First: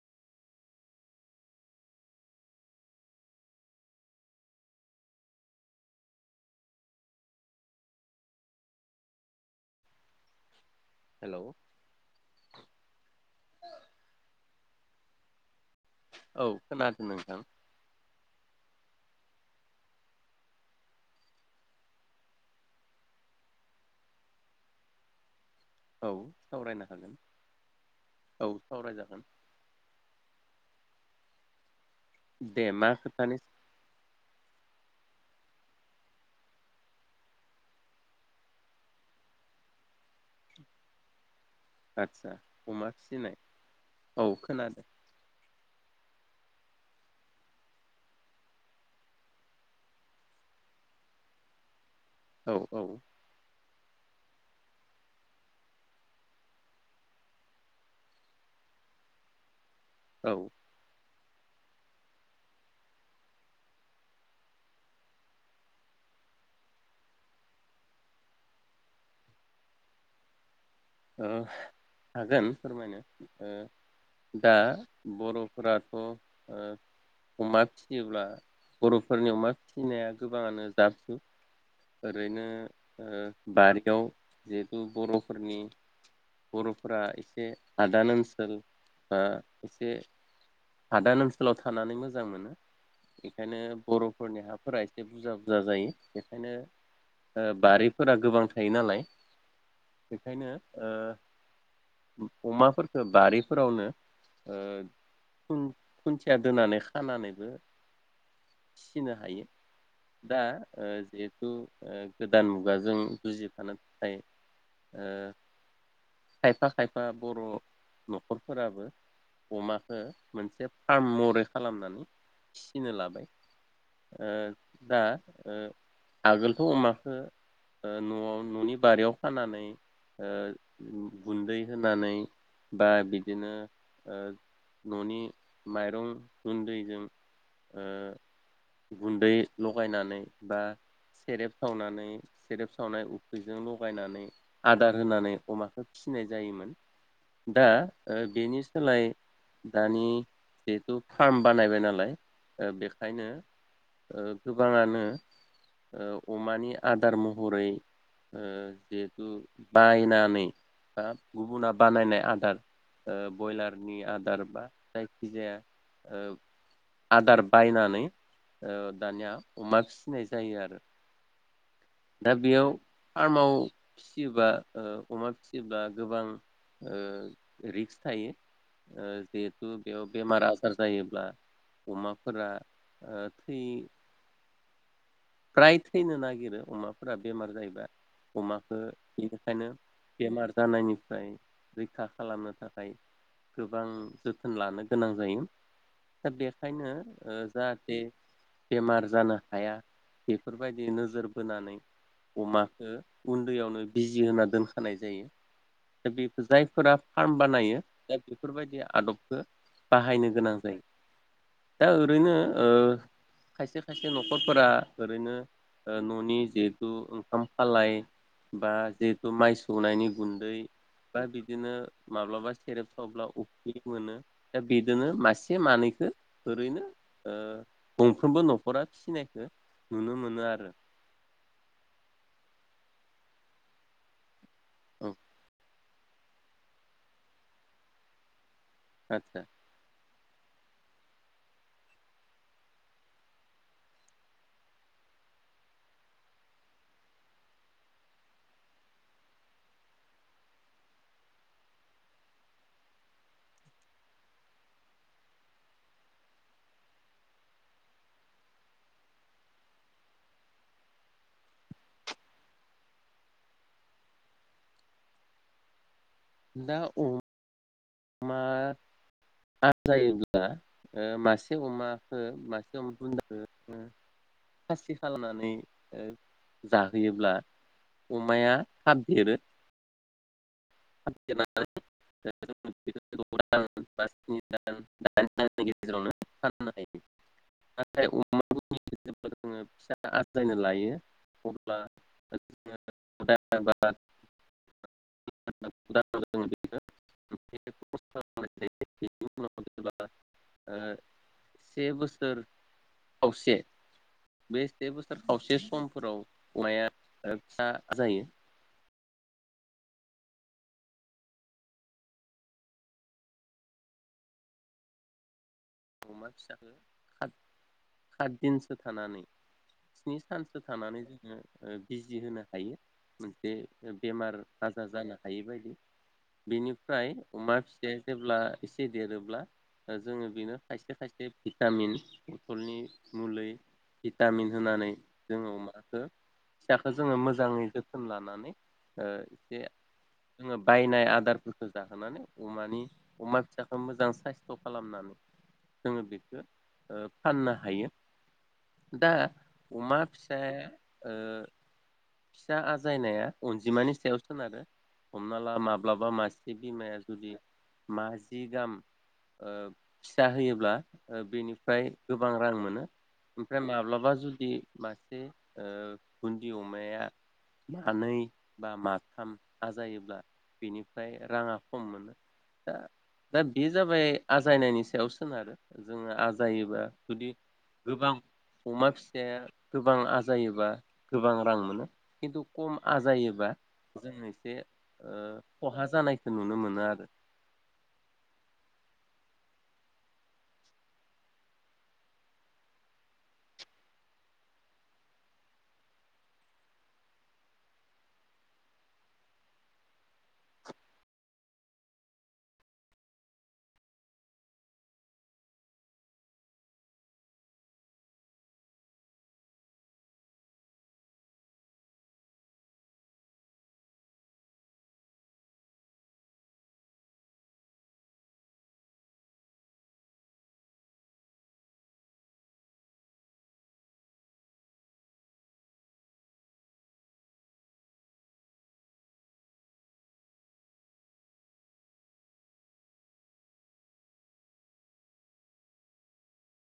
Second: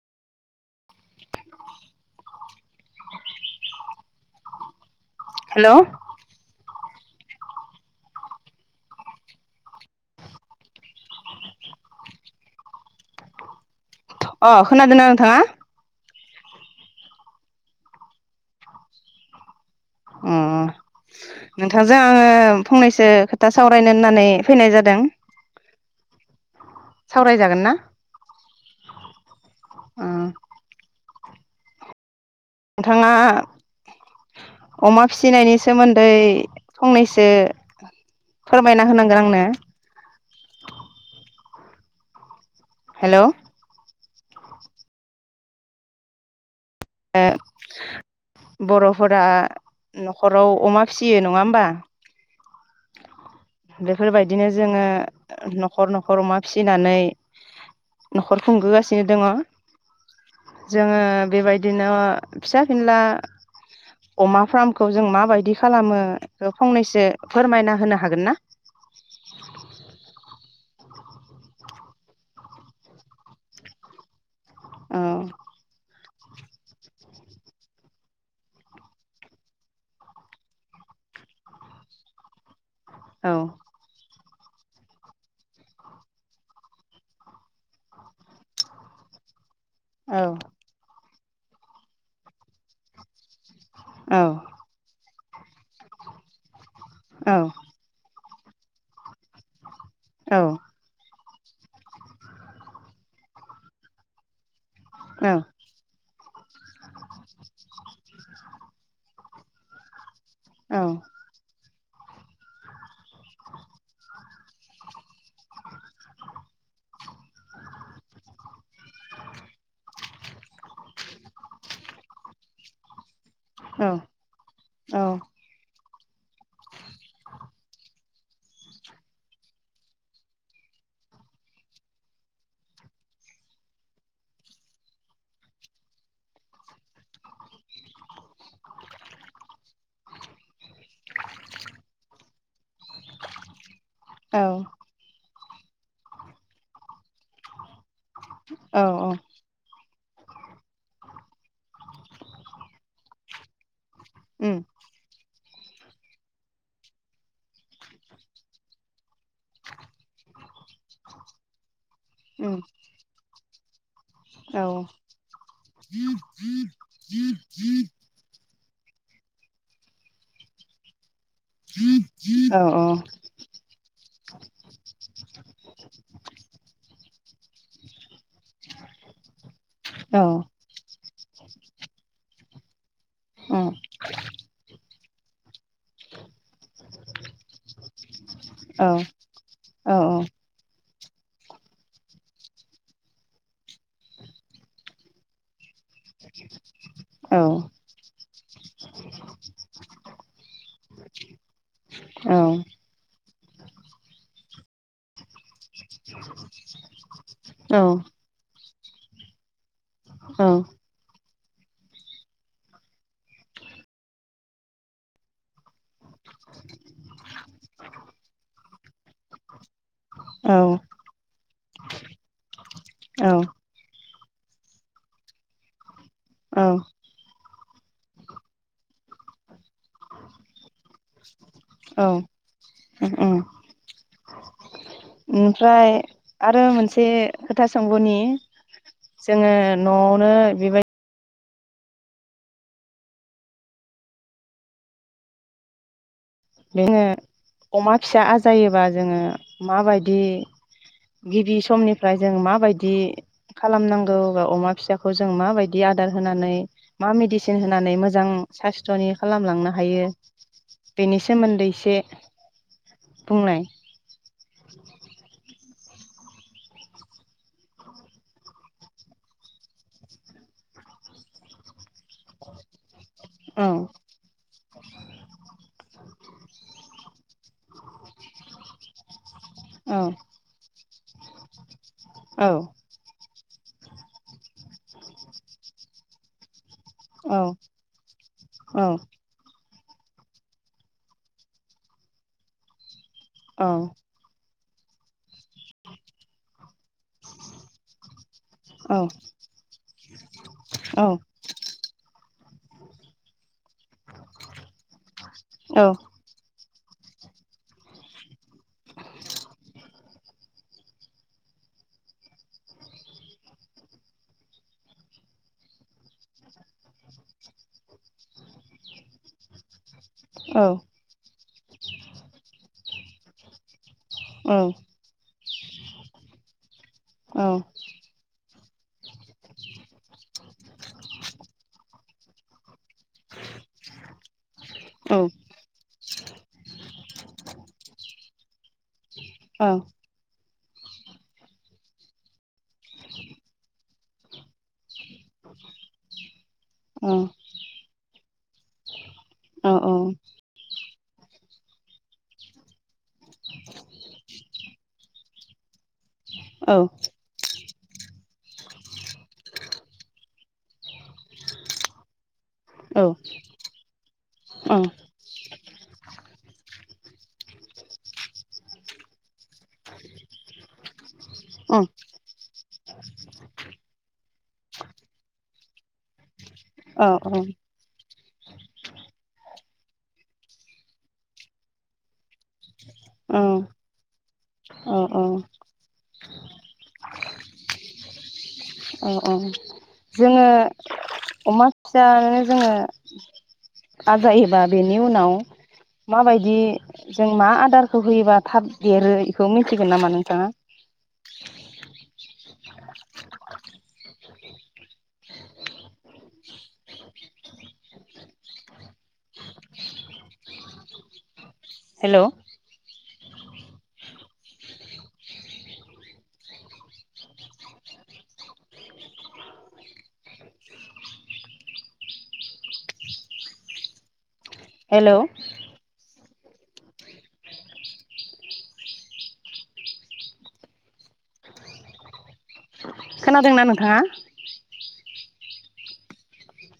[inaudible] हेल हेल अ खना दना नोथाङा औ खोनादों नोंथां अ नोंथांजों आङो फंनैसो खोथा सावरायनो होननानै फैनाय जादों औ सावरायनो हागोन सावरायजागोन ना औ सावरायजागोन अ दे मा नोंथाङा खोथानि [inaudible] अमा फिसिनायनि सोमोन्दै फंनैसो फोरमायना होनांगोन आंनो आतसा अमा हेलौ फिसिनाय औ खोनादों ओ बरफोरा नखराव अमा फिसियो नङा होमबा? औ औ बेफोरबायदिनो जोङो नखर नखर अमा फिसिनानै नखर खुंबोगासिनो दङ। औ ओ जोङो बेबाय दिनो फिसा फिनला अमा फार्मखौ जों माबायदि खालामो बेखो फंनैसो फोरमायना होनो हागोन ना? ओ हागोन फोरमायनो ओ दा औ बरफोराथ ओ अमा फियोब्ला बरफोरनि अमा फिसिनाया गोबाङानो जाफ जुफ ओरैनो ओ औ बारियाव जिहेतु बरफोरनि बरफोरा एसे हादान ओनसोल बा एसे औ हादान स्कुलाव थानानै मोजां मोनो बेखायनो औ बरफोरनि हाफोरा बुरजा बुरजा जायो बेखायनो औ ओ बारिफोरा गोबां थायो नालाय औ बेखायनो ओ अमाफोरफोरखौ बारिफोरावनो ओ खुन्थिया दोनानै खानानैबो फिसिनो हायो दा औ ओ जिहेथु ओ गोदान मुगाजों जुजिफानांगौ जायो। ओ खायफा खायफा बर न'खरफोराबो अमाखो औ ओ दा ओ आगोलथ' अमाखौ ओ न'आव न'नि बारियाव खानानै ओ गुन्दै होनानै बा बिदिनो ओ न'नि माइरं गुन्दैजों ओ गुन्दै लगायनानै बा सेरेब सावनानै सेरेब सावनाय उफ्रिजों लगा गायनानै औ आद होनानै अमाखौ फिसिनाय जायोमोन दा ओ बेनि औ सोलाय दानि जिहेथु फार्म बानायबाय नालाय बेखायनो ओ उम गोबांङानो ओ अमानि आदार महरै ओ जिहेथु बायनानै बा गुबुना बानायनाय आदार उम ओ ब्रयलार नि आदार औ बा जायखि जाया ओ आदार बायनानै ओ दानिया अमा फिनाय जायो आरो दा औ बेयाव औ उम फारामाव फिसियोब्ला ओ अमा फिसियोब्ला गोबां ओ रिक्स थायो ओ जिहेथु बेयाव औ बेमार आजार जायोब्ला अमा फोरा ओ औ थै प्राइथैनो नागिरो अमाफोरा बेमार जायोबा अमाखो औ इनिखायनो औ बेमार जानायनि फ्राय रैखा खालामनो थाखाय गोबां जोथोन लानो गोनां जायो। दा बेखायनो ओ जाहाथे बेमार जानो हाया बेफोरबायदि नोजोर बोनानै अमाखो उन्दैयावनो बिजि होना दोनखानाय जायो। दा बेखो जायफोरा फार्म बानायो दा बेफोरबायदिया आदबखो बाहायनो गोनां जायो। दा ओरैनो ओ खायसे खायसे न'खरफोरा ओरैनो ओ न'नि जिहेथु ओंखाम खालाय बा जिहेतु माइ सौनायनि गुन्दै बा बिदिनो माब्लाबा सेरेब सावब्ला औ उफ्रि मोनो। दा बिदिनो मासे मानैखो ओरैनो ओ गंफ्रोमबो न'खरा फिसिनायखो नुनो मोनो आरो औ ओ औ औ ओमफ्राय आरो मोनसे खोथा सोंब'नि आदसा जोङो न' [unintelligible] बेबायदि जोङो अमा फिसा आजायोबा जोङो माबायदि गिबि समनिफ्राय जों माबायदि खालामनांगौ बा अमा फिसाखौ जों माबायदि आदार होनानै मा मेडिसिन होनानै मोजां साइसथ'नि खालामलांनो हायो बेनि सोमोन्दै एसे बुंलाय। [inaudible] दा अमा आजायोब्ला ओ मासे अमाखो मासे अमा बुन औ खासि खालामनानै ओ जाहोयोब्ला अमाया थाब देरो। औ थाब [unintelligible] औ [unintelligible] गेजेरावनो औ औ आजायनो लायो अब्ला [unintelligible] औ औ [unintelligible] आ सेबोसोर सोर खावसे बे से बोसोर खावसे औ समफोराव अमाया ओ फिसा जायो। अमा फिसाखौ हाट हाटदिनसो थानानै स्नि सानसो थानानै जोङो बिजि होनो हायो। बे बेमार औ आजार जानो हायि बायदि बेनि ओमफ्राय अमा फिसाया जेब्ला एसे देरोब्ला दा जोङो बेनो खायसे खायसे भिटामिन बथलनि मुलै बि टामिन होनानै औ जोङो अमाखौ फिसा दा जोङो मोजाङै जोथोन लानानै ओ एसे औ जोङो बायनाय आदारफोरखौ जाहोनानै अमानि अमा फिसाखौ मोजां साइस्थ' खालामनानै जोङो बेखौ ओ फाननो हायो। दा अमा फिसाया ओ फिसा आजायनाया अनजिमानि सायाव सोनारो हमना ला माब्लाबा मासे से बिमाया जुदि मा जि गाहाम ओ फिसा होयोब ब्ला ओ बेनिफ्राय गोब गोबां रां मोनो ओमफ्राय माब्लाबा जुदि मासे ओ बुन्दि अमाया मानै बा माथाम आजायोब्ला बेनिफ्राय ओ राङा खम मोनो। दा दा बेजाबाय आजायनायनि सायाव सोनारो। जोङो आज जायोबा जुदि गोबां अमा फिसाया गोबां आजायोबा गोबां रां मोनो खिन्थु खम आजायोबा औ जों एसे औ ओ खहा जानायखौ नुनो मोनो आरो। औ औ जोङो अमा फिसा जोङो आजायोबा बेनि उनाव माबायदि जों मा आदारखौ होयोबा थाब देरो इखौ मिथिगोन नामा नोंथाङा? हेल' हेल' खोनादोंना नोंथाङा?